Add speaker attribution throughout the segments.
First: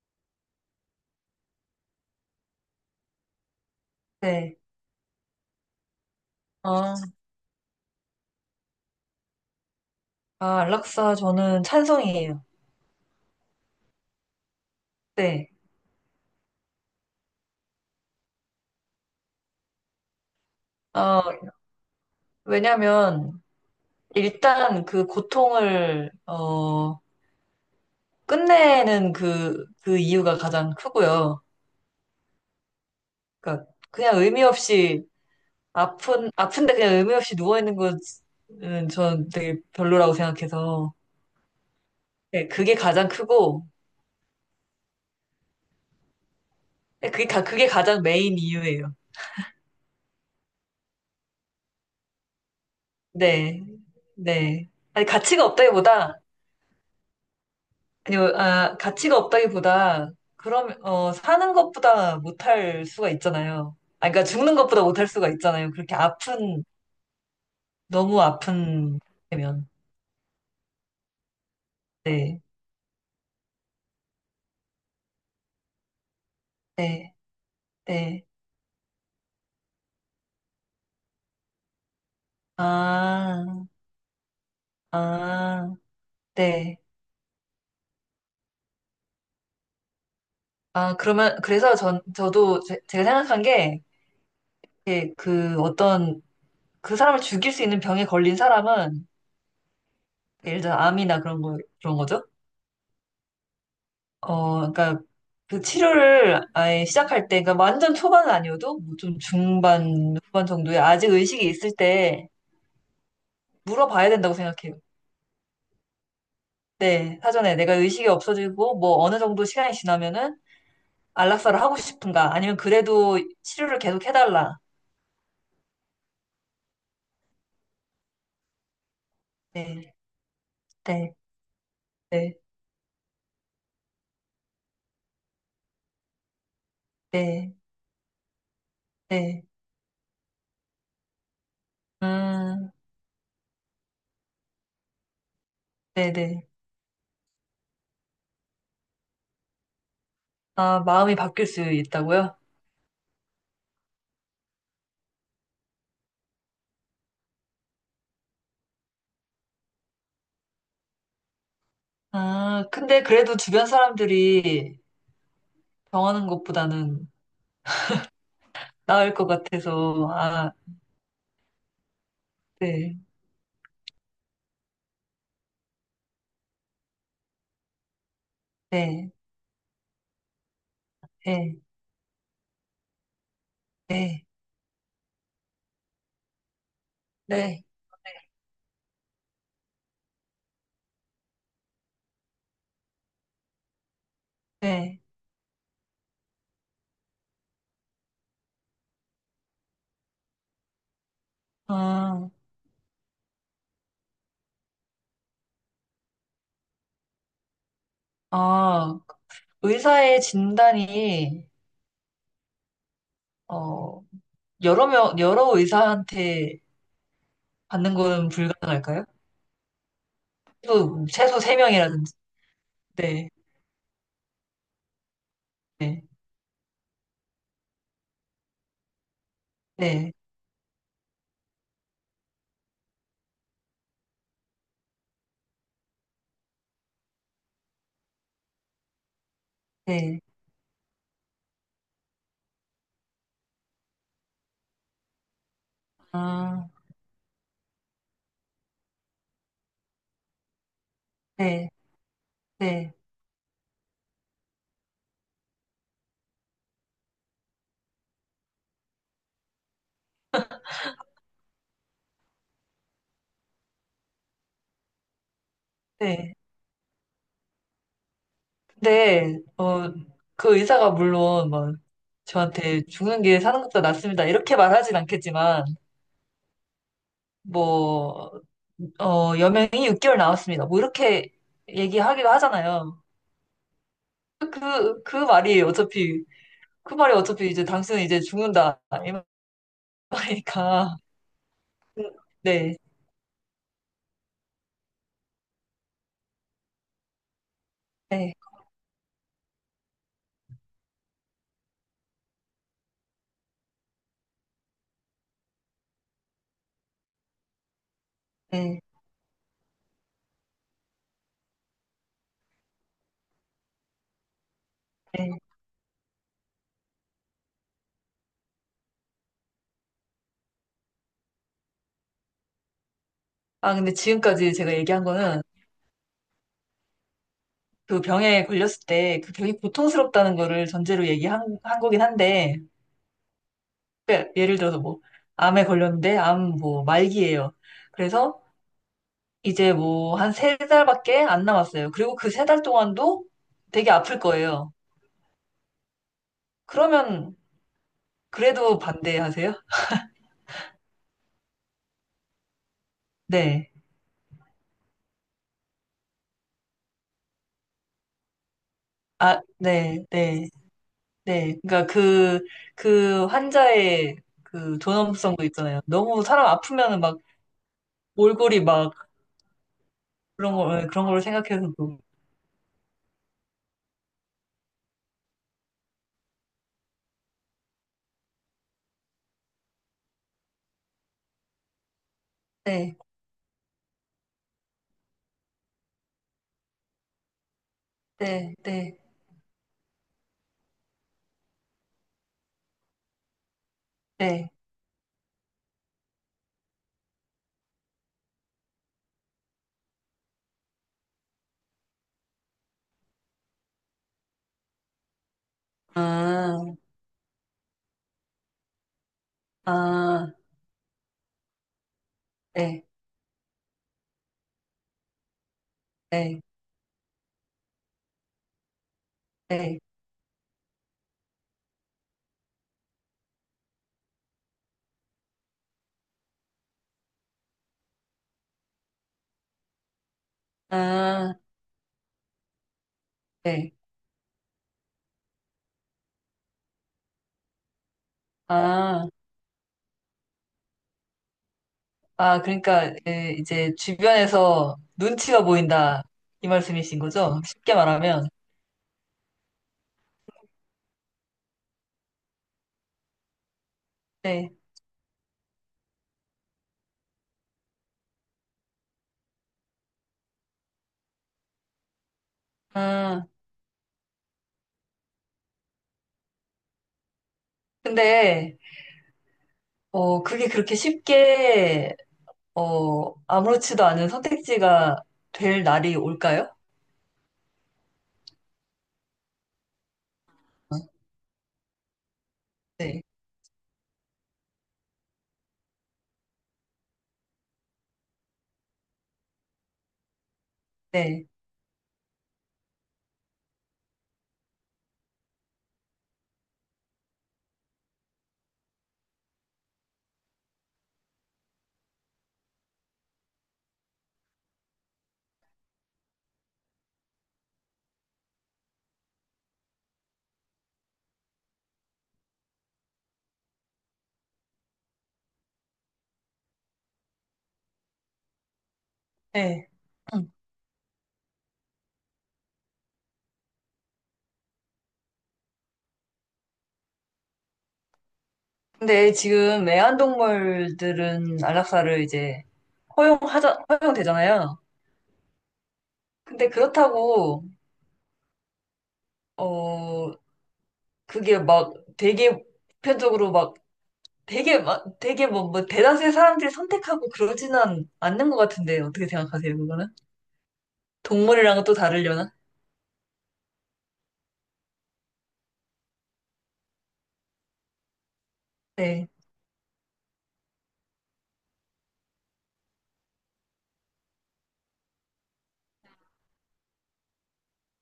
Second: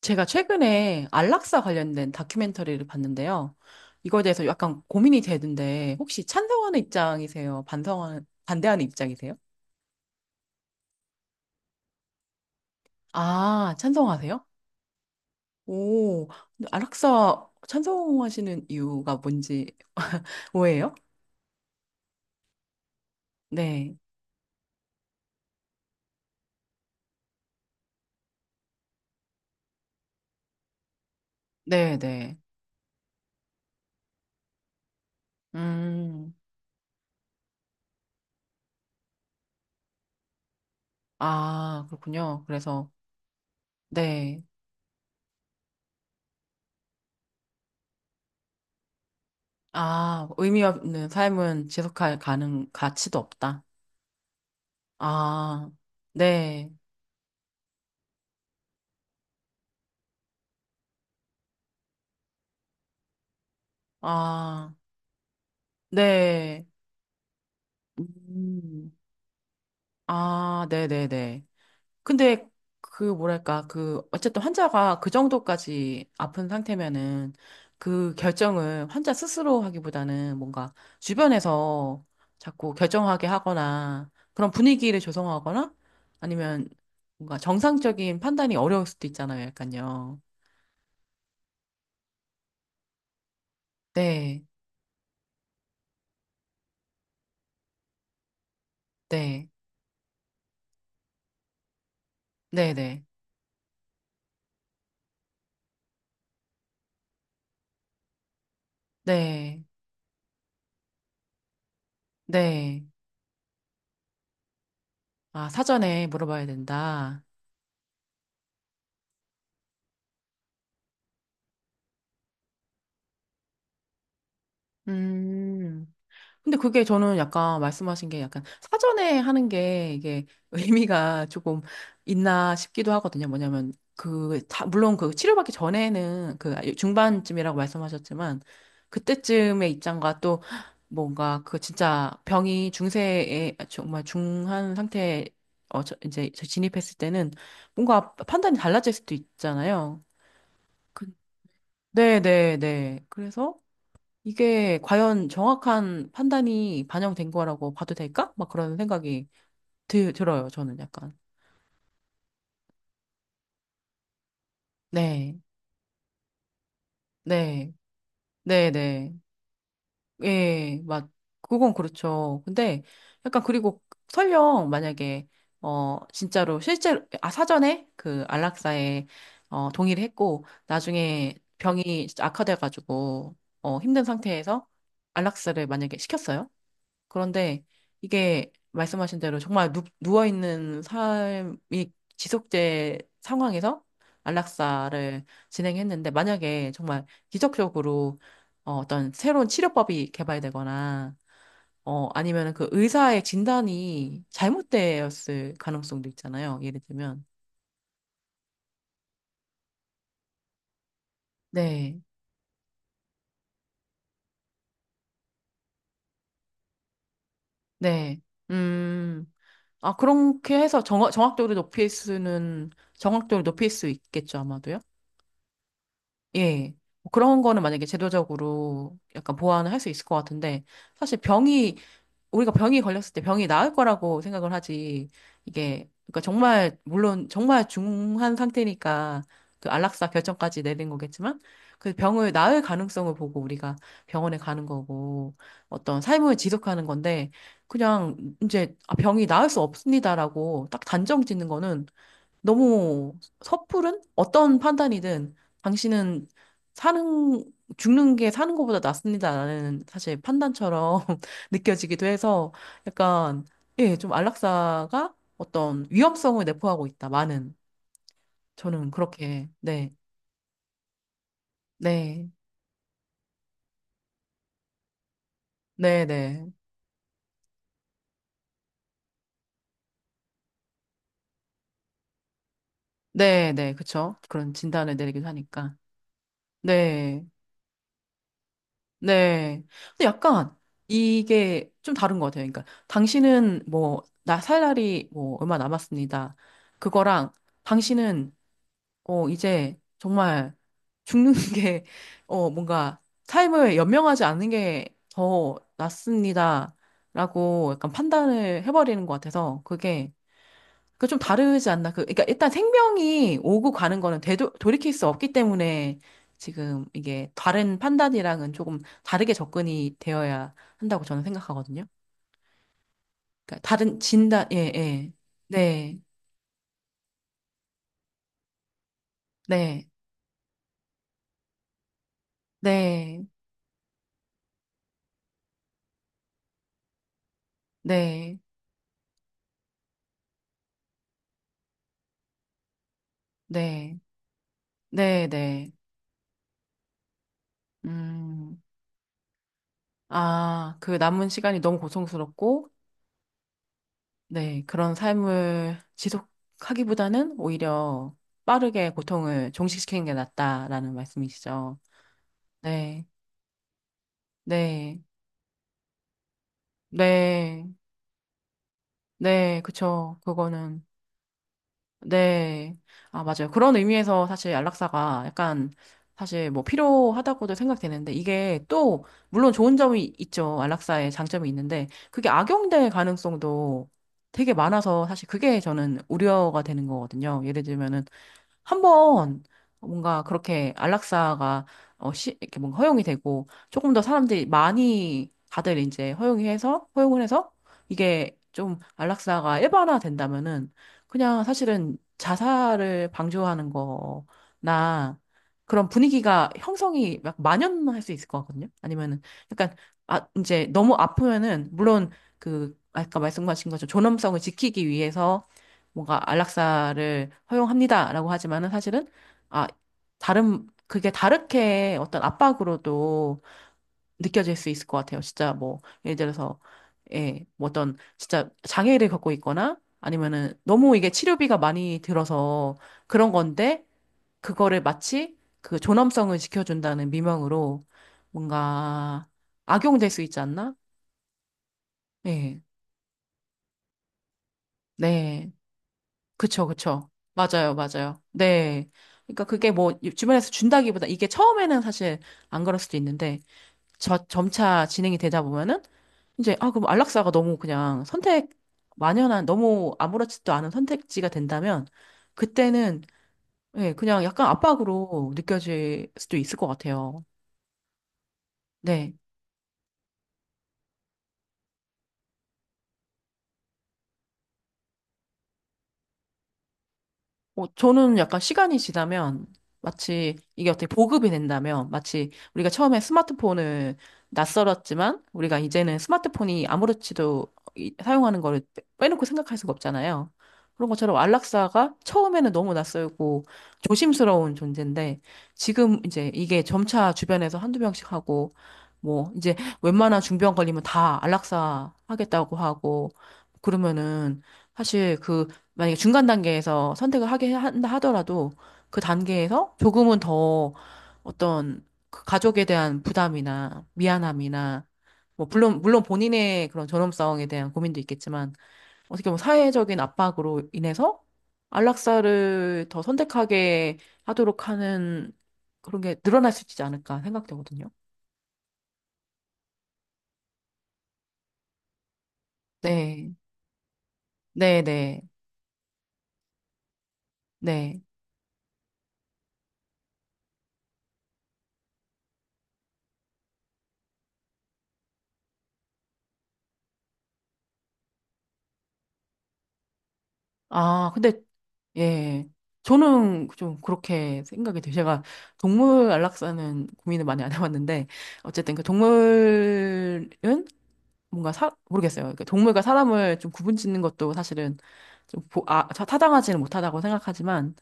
Speaker 1: 제가 최근에 안락사 관련된 다큐멘터리를 봤는데요. 이거에 대해서
Speaker 2: 네.
Speaker 1: 약간 고민이 되는데, 혹시 찬성하는
Speaker 2: 아,
Speaker 1: 입장이세요? 반대하는 입장이세요?
Speaker 2: 락사 저는 찬성이에요.
Speaker 1: 아, 찬성하세요?
Speaker 2: 네.
Speaker 1: 오, 근데 안락사 찬성하시는 이유가 뭔지, 뭐예요?
Speaker 2: 어, 왜냐면,
Speaker 1: 네,
Speaker 2: 일단 그 고통을, 끝내는 그 이유가 가장 크고요.
Speaker 1: 네, 네.
Speaker 2: 그러니까, 그냥 의미 없이,
Speaker 1: 음,
Speaker 2: 아픈데 그냥 의미 없이 누워있는 것은 전 되게 별로라고 생각해서,
Speaker 1: 아, 그렇군요.
Speaker 2: 네, 그게
Speaker 1: 그래서,
Speaker 2: 가장 크고,
Speaker 1: 네.
Speaker 2: 네, 그게 가장 메인 이유예요.
Speaker 1: 아, 의미 없는 삶은 지속할 가치도
Speaker 2: 네.
Speaker 1: 없다.
Speaker 2: 네. 아니, 가치가
Speaker 1: 아,
Speaker 2: 없다기보다,
Speaker 1: 네.
Speaker 2: 아니, 뭐, 가치가 없다기보다, 그럼, 사는 것보다 못할 수가 있잖아요. 아, 그러니까 죽는
Speaker 1: 아.
Speaker 2: 것보다 못할 수가 있잖아요.
Speaker 1: 네.
Speaker 2: 너무
Speaker 1: 음.
Speaker 2: 아픈, 면.
Speaker 1: 아, 네네네.
Speaker 2: 네,
Speaker 1: 근데 그 뭐랄까, 그 어쨌든 환자가 그 정도까지 아픈
Speaker 2: 네,
Speaker 1: 상태면은 그
Speaker 2: 네.
Speaker 1: 결정을 환자 스스로 하기보다는 뭔가 주변에서 자꾸 결정하게
Speaker 2: 아,
Speaker 1: 하거나 그런 분위기를 조성하거나
Speaker 2: 아,
Speaker 1: 아니면
Speaker 2: 네.
Speaker 1: 뭔가 정상적인 판단이 어려울 수도 있잖아요, 약간요.
Speaker 2: 아, 그러면, 그래서 전, 저도, 제, 가 생각한 게,
Speaker 1: 네,
Speaker 2: 이렇게 그 어떤, 그 사람을 죽일 수 있는 병에 걸린 사람은,
Speaker 1: 네,
Speaker 2: 예를 들어 암이나 그런 거죠.
Speaker 1: 네네,
Speaker 2: 그러니까 그 치료를 아예 시작할 때, 그러니까 완전 초반은 아니어도 뭐 좀
Speaker 1: 네,
Speaker 2: 중반, 후반 정도에 아직 의식이 있을 때
Speaker 1: 네.
Speaker 2: 물어봐야 된다고 생각해요.
Speaker 1: 아, 사전에 물어봐야
Speaker 2: 네,
Speaker 1: 된다.
Speaker 2: 사전에 내가 의식이 없어지고 뭐 어느 정도 시간이 지나면은 안락사를 하고 싶은가, 아니면 그래도 치료를 계속 해달라.
Speaker 1: 음. 근데 그게 저는 약간 말씀하신 게 약간 사전에 하는
Speaker 2: 네,
Speaker 1: 게 이게
Speaker 2: 네,
Speaker 1: 의미가 조금
Speaker 2: 네,
Speaker 1: 있나 싶기도 하거든요. 뭐냐면 그, 물론 그 치료받기 전에는 그
Speaker 2: 네,
Speaker 1: 중반쯤이라고 말씀하셨지만
Speaker 2: 네.
Speaker 1: 그때쯤의 입장과 또 뭔가 그 진짜
Speaker 2: 음,
Speaker 1: 병이 중세에 아, 정말 중한 상태에 어,
Speaker 2: 네,
Speaker 1: 이제
Speaker 2: 네.
Speaker 1: 진입했을 때는 뭔가 판단이 달라질 수도 있잖아요.
Speaker 2: 아,
Speaker 1: 그-
Speaker 2: 마음이 바뀔 수
Speaker 1: 네,
Speaker 2: 있다고요?
Speaker 1: 네, 네. 그래서 이게 과연 정확한 판단이 반영된 거라고 봐도 될까? 막 그런 생각이 들어요, 저는 약간.
Speaker 2: 아, 근데 그래도 주변 사람들이
Speaker 1: 네,
Speaker 2: 병하는 것보다는
Speaker 1: 네, 네, 네.
Speaker 2: 나을 것 같아서, 아,
Speaker 1: 예, 맞. 그건 그렇죠. 근데
Speaker 2: 네,
Speaker 1: 약간 그리고 설령 만약에, 어, 진짜로 실제로, 아, 사전에 그 안락사에,
Speaker 2: 네,
Speaker 1: 어, 동의를 했고, 나중에
Speaker 2: 네,
Speaker 1: 병이 진짜 악화돼가지고, 어, 힘든
Speaker 2: 네,
Speaker 1: 상태에서 안락사를 만약에 시켰어요.
Speaker 2: 네,
Speaker 1: 그런데 이게 말씀하신 대로 정말 누워있는 삶이 지속제 상황에서
Speaker 2: 네.
Speaker 1: 안락사를 진행했는데 만약에 정말 기적적으로 어, 어떤 새로운 치료법이 개발되거나 어,
Speaker 2: 아,
Speaker 1: 아니면 그 의사의 진단이 잘못되었을 가능성도 있잖아요. 예를 들면.
Speaker 2: 아, 의사의 진단이,
Speaker 1: 네,
Speaker 2: 어, 여러 의사한테 받는
Speaker 1: 네.
Speaker 2: 건 불가능할까요?
Speaker 1: 음, 아, 그렇게 해서
Speaker 2: 최소, 최소
Speaker 1: 정확도를 높일
Speaker 2: 3명이라든지.
Speaker 1: 수는,
Speaker 2: 네,
Speaker 1: 정확도를 높일 수 있겠죠, 아마도요?
Speaker 2: 네,
Speaker 1: 예. 뭐 그런 거는 만약에 제도적으로 약간 보완을 할 수 있을
Speaker 2: 네,
Speaker 1: 것 같은데, 사실 병이, 우리가 병이 걸렸을 때 병이 나을 거라고 생각을 하지, 이게, 그러니까 정말, 물론 정말 중한 상태니까 그 안락사
Speaker 2: 네.
Speaker 1: 결정까지 내린 거겠지만, 그 병을 나을 가능성을 보고 우리가 병원에 가는 거고, 어떤 삶을
Speaker 2: 아,
Speaker 1: 지속하는 건데, 그냥 이제 아, 병이 나을 수 없습니다라고 딱 단정 짓는
Speaker 2: 네,
Speaker 1: 거는
Speaker 2: 네,
Speaker 1: 너무 섣부른? 어떤 판단이든 당신은 사는, 죽는 게 사는 것보다 낫습니다라는 사실 판단처럼 느껴지기도 해서 약간, 예, 좀 안락사가 어떤
Speaker 2: 네.
Speaker 1: 위험성을 내포하고 있다. 많은. 저는
Speaker 2: 근데,
Speaker 1: 그렇게, 네,
Speaker 2: 그 의사가 물론, 뭐,
Speaker 1: 네,
Speaker 2: 저한테 죽는 게 사는 것보다 낫습니다. 이렇게 말하진 않겠지만,
Speaker 1: 네, 네,
Speaker 2: 뭐, 여명이 6개월 나왔습니다. 뭐 이렇게 얘기하기도 하잖아요.
Speaker 1: 네, 네, 그쵸. 그런 진단을
Speaker 2: 그, 그
Speaker 1: 내리기도
Speaker 2: 말이
Speaker 1: 하니까.
Speaker 2: 어차피, 그 말이
Speaker 1: 네.
Speaker 2: 어차피 이제 당신은 이제 죽는다. 이
Speaker 1: 네. 근데 약간
Speaker 2: 말이니까.
Speaker 1: 이게 좀 다른 것 같아요. 그러니까
Speaker 2: 네,
Speaker 1: 당신은 뭐, 나 살 날이 뭐 얼마 남았습니다. 그거랑
Speaker 2: 네,
Speaker 1: 당신은 어, 이제 정말 죽는 게 어, 뭔가 삶을 연명하지 않는 게 더 낫습니다. 라고 약간 판단을
Speaker 2: 네,
Speaker 1: 해버리는 것 같아서 그게 그 좀 다르지 않나? 그러니까 일단 생명이 오고 가는 거는 돌이킬 수 없기
Speaker 2: 네.
Speaker 1: 때문에 지금 이게 다른 판단이랑은 조금 다르게 접근이 되어야 한다고 저는 생각하거든요. 그러니까
Speaker 2: 아, 근데
Speaker 1: 다른 진단,
Speaker 2: 지금까지
Speaker 1: 예,
Speaker 2: 제가 얘기한
Speaker 1: 예.
Speaker 2: 거는
Speaker 1: 네,
Speaker 2: 그 병에 걸렸을 때 그 병이
Speaker 1: 네,
Speaker 2: 고통스럽다는 거를 전제로 얘기한 한 거긴 한데,
Speaker 1: 네,
Speaker 2: 그러니까 예를 들어서 뭐, 암에 걸렸는데, 암 뭐, 말기예요.
Speaker 1: 네,
Speaker 2: 그래서 이제 뭐 한 세 달밖에 안 남았어요. 그리고 그 세 달 동안도 되게
Speaker 1: 네,
Speaker 2: 아플 거예요.
Speaker 1: 네, 네.
Speaker 2: 그러면
Speaker 1: 음,
Speaker 2: 그래도 반대하세요?
Speaker 1: 아, 그 남은 시간이 너무 고통스럽고,
Speaker 2: 네.
Speaker 1: 네, 그런 삶을 지속하기보다는 오히려 빠르게
Speaker 2: 아,
Speaker 1: 고통을
Speaker 2: 네,
Speaker 1: 종식시키는 게
Speaker 2: 네,
Speaker 1: 낫다라는
Speaker 2: 네.
Speaker 1: 말씀이시죠.
Speaker 2: 그러니까 그,
Speaker 1: 네,
Speaker 2: 그 환자의 그
Speaker 1: 네,
Speaker 2: 존엄성도 있잖아요. 너무 사람 아프면은 막
Speaker 1: 네,
Speaker 2: 몰골이 막
Speaker 1: 네, 그쵸. 그거는,
Speaker 2: 그런 걸 생각해서. 도
Speaker 1: 네. 아, 맞아요. 그런 의미에서 사실 안락사가 약간 사실 뭐 필요하다고도 생각되는데 이게 또, 물론 좋은 점이 있죠. 안락사의 장점이 있는데 그게 악용될
Speaker 2: 네,
Speaker 1: 가능성도 되게 많아서 사실 그게 저는 우려가 되는 거거든요. 예를 들면은
Speaker 2: 네, 네,
Speaker 1: 한번 뭔가 그렇게 안락사가 어, 이렇게 뭔가 허용이 되고 조금 더 사람들이
Speaker 2: 네.
Speaker 1: 많이 다들 이제 허용해서 허용을 해서 이게 좀 안락사가 일반화 된다면은 그냥 사실은 자살을 방조하는 거나 그런 분위기가
Speaker 2: 아,
Speaker 1: 형성이 막 만연할 수 있을 것 같거든요. 아니면은 약간 아
Speaker 2: 아,
Speaker 1: 이제 너무 아프면은 물론 그
Speaker 2: 네,
Speaker 1: 아까 말씀하신 것처럼 존엄성을 지키기 위해서 뭔가
Speaker 2: 네,
Speaker 1: 안락사를 허용합니다라고 하지만은 사실은 아
Speaker 2: 네.
Speaker 1: 다른 그게 다르게 어떤 압박으로도 느껴질 수 있을 것 같아요. 진짜 뭐 예를 들어서 예, 뭐 어떤 진짜 장애를 갖고 있거나 아니면은 너무 이게
Speaker 2: 아,
Speaker 1: 치료비가 많이 들어서 그런
Speaker 2: 네.
Speaker 1: 건데 그거를 마치 그 존엄성을 지켜준다는 미명으로
Speaker 2: 아.
Speaker 1: 뭔가 악용될 수 있지 않나?
Speaker 2: 아,
Speaker 1: 예.
Speaker 2: 그러니까 이제 주변에서 눈치가
Speaker 1: 네.
Speaker 2: 보인다 이
Speaker 1: 그쵸,
Speaker 2: 말씀이신
Speaker 1: 그쵸.
Speaker 2: 거죠?
Speaker 1: 맞아요,
Speaker 2: 쉽게
Speaker 1: 맞아요.
Speaker 2: 말하면.
Speaker 1: 네. 그러니까 그게 뭐 주변에서 준다기보다 이게 처음에는 사실 안 그럴 수도 있는데 저
Speaker 2: 네.
Speaker 1: 점차 진행이 되다 보면은 이제 아 그럼 안락사가 너무 그냥 선택 만연한 너무 아무렇지도 않은 선택지가 된다면 그때는
Speaker 2: 아,
Speaker 1: 예, 그냥 약간 압박으로 느껴질 수도 있을 것 같아요.
Speaker 2: 근데
Speaker 1: 네.
Speaker 2: 그게 그렇게 쉽게 아무렇지도 않은 선택지가 될 날이 올까요?
Speaker 1: 어, 저는 약간 시간이 지나면 마치 이게 어떻게 보급이 된다면 마치 우리가 처음에
Speaker 2: 네.
Speaker 1: 스마트폰을 낯설었지만 우리가 이제는 스마트폰이 아무렇지도 사용하는 거를 빼놓고 생각할 수가 없잖아요. 그런 것처럼
Speaker 2: 네.
Speaker 1: 안락사가 처음에는 너무 낯설고 조심스러운 존재인데 지금 이제 이게 점차 주변에서 한두 명씩 하고 뭐 이제 웬만한 중병 걸리면 다 안락사 하겠다고 하고 그러면은 사실 그 만약에 중간 단계에서 선택을 하게 한다 하더라도 그 단계에서 조금은 더 어떤 그 가족에 대한 부담이나 미안함이나 뭐 물론 본인의 그런 존엄성에 대한 고민도 있겠지만 어떻게 보면
Speaker 2: 네.
Speaker 1: 사회적인
Speaker 2: 음.
Speaker 1: 압박으로 인해서 안락사를 더 선택하게 하도록 하는 그런 게 늘어날 수 있지 않을까 생각되거든요.
Speaker 2: 근데 지금 애완동물들은 안락사를 이제
Speaker 1: 네,
Speaker 2: 허용되잖아요.
Speaker 1: 네, 네,
Speaker 2: 근데 그렇다고,
Speaker 1: 네.
Speaker 2: 어, 그게 막 되게 보편적으로 되게 막 되게 뭐 대다수의 사람들이 선택하고 그러지는 않는 것 같은데 어떻게 생각하세요 그거는?
Speaker 1: 아, 근데,
Speaker 2: 동물이랑은 또 다르려나?
Speaker 1: 예. 저는 좀 그렇게 생각이 돼요. 제가 동물 안락사는 고민을 많이 안 해봤는데, 어쨌든 그
Speaker 2: 네,
Speaker 1: 동물은 뭔가 모르겠어요. 그러니까 동물과 사람을 좀 구분 짓는 것도 사실은 좀 타당하지는 못하다고 생각하지만,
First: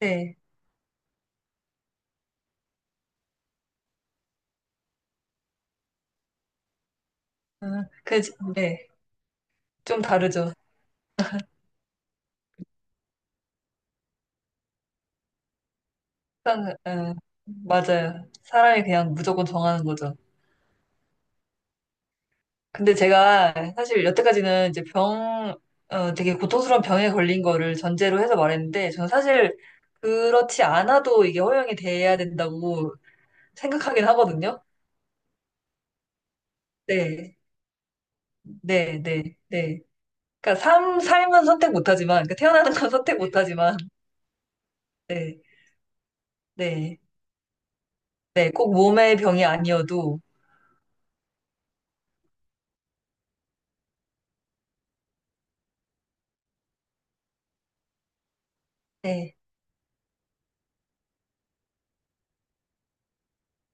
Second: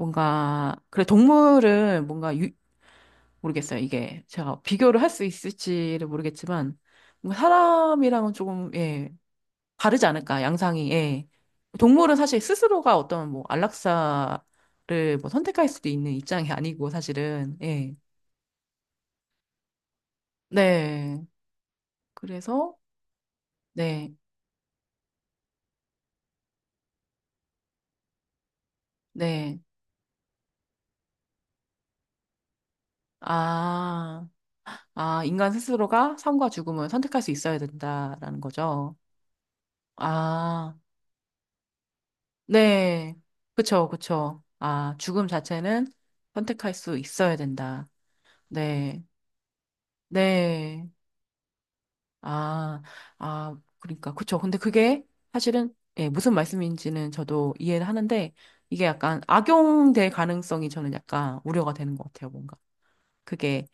Speaker 2: 네,
Speaker 1: 그래, 동물은 뭔가 모르겠어요. 이게 제가 비교를 할 수 있을지를 모르겠지만, 뭔가
Speaker 2: 그,
Speaker 1: 사람이랑은 조금,
Speaker 2: 네,
Speaker 1: 예.
Speaker 2: 좀
Speaker 1: 다르지 않을까,
Speaker 2: 다르죠.
Speaker 1: 양상이. 예. 동물은 사실 스스로가 어떤 뭐 안락사를 뭐 선택할 수도 있는 입장이
Speaker 2: 일단,
Speaker 1: 아니고
Speaker 2: 어,
Speaker 1: 사실은. 예.
Speaker 2: 맞아요. 사람이 그냥 무조건 정하는 거죠.
Speaker 1: 네. 그래서
Speaker 2: 근데 제가 사실
Speaker 1: 네.
Speaker 2: 여태까지는 이제 되게 고통스러운 병에 걸린 거를 전제로 해서 말했는데 저는 사실
Speaker 1: 네.
Speaker 2: 그렇지 않아도 이게 허용이 돼야 된다고 생각하긴
Speaker 1: 아.
Speaker 2: 하거든요.
Speaker 1: 아, 인간 스스로가 삶과 죽음을 선택할 수
Speaker 2: 네,
Speaker 1: 있어야 된다라는 거죠.
Speaker 2: 네, 네, 네. 그러니까
Speaker 1: 아.
Speaker 2: 삶은 선택 못하지만, 그러니까 태어나는 건
Speaker 1: 네.
Speaker 2: 선택 못하지만,
Speaker 1: 그쵸, 그쵸. 아, 죽음
Speaker 2: 네,
Speaker 1: 자체는 선택할 수
Speaker 2: 네,
Speaker 1: 있어야 된다.
Speaker 2: 네, 꼭
Speaker 1: 네.
Speaker 2: 몸의 병이 아니어도,
Speaker 1: 네. 아, 아, 그러니까 그쵸. 근데 그게 사실은 예, 무슨 말씀인지는 저도 이해를 하는데 이게 약간
Speaker 2: 네.
Speaker 1: 악용될 가능성이 저는 약간 우려가 되는 것 같아요. 뭔가 그게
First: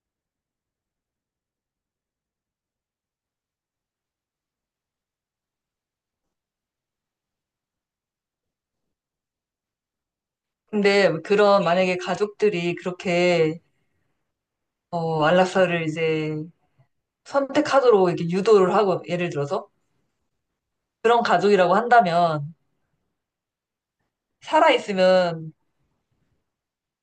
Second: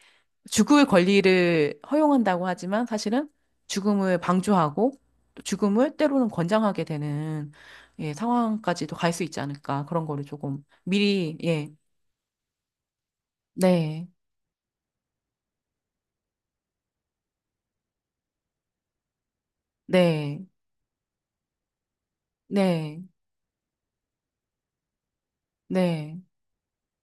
Speaker 1: 죽을 권리를 허용한다고 하지만 사실은 죽음을 방조하고 또 죽음을 때로는 권장하게 되는 예, 상황까지도 갈 수 있지 않을까 그런 거를 조금
Speaker 2: 근데
Speaker 1: 미리
Speaker 2: 그런
Speaker 1: 예,
Speaker 2: 만약에 가족들이 그렇게
Speaker 1: 네,
Speaker 2: 안락사를 이제 선택하도록 이렇게 유도를 하고, 예를 들어서
Speaker 1: 네,
Speaker 2: 그런 가족이라고 한다면
Speaker 1: 네,
Speaker 2: 살아 있으면
Speaker 1: 네.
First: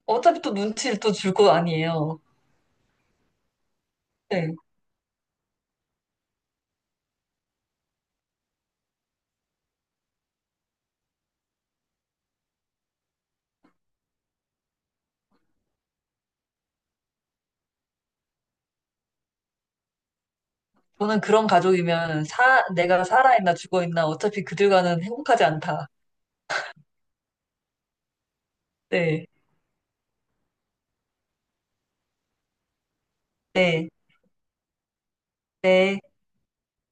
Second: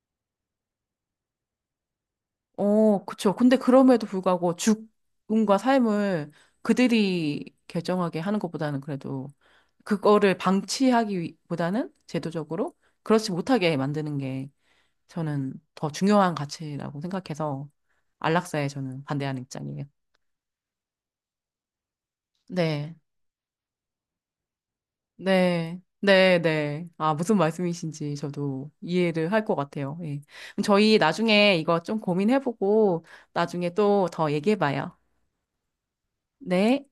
Speaker 2: 어차피 또 눈치를 또 줄 거 아니에요.
Speaker 1: 어, 그쵸. 근데 그럼에도 불구하고
Speaker 2: 네.
Speaker 1: 죽음과 삶을 그들이 결정하게 하는 것보다는 그래도 그거를 방치하기보다는 제도적으로 그렇지 못하게 만드는 게 저는 더 중요한 가치라고 생각해서 안락사에 저는 반대하는 입장이에요.
Speaker 2: 저는 그런 가족이면
Speaker 1: 네,
Speaker 2: 내가 살아있나 죽어있나 어차피 그들과는 행복하지
Speaker 1: 네,
Speaker 2: 않다.
Speaker 1: 네, 네. 아, 무슨 말씀이신지 저도
Speaker 2: 네,
Speaker 1: 이해를 할 것 같아요. 예. 그럼 저희 나중에 이거 좀 고민해보고 나중에
Speaker 2: 네,
Speaker 1: 또 더 얘기해봐요.
Speaker 2: 네.
Speaker 1: 네.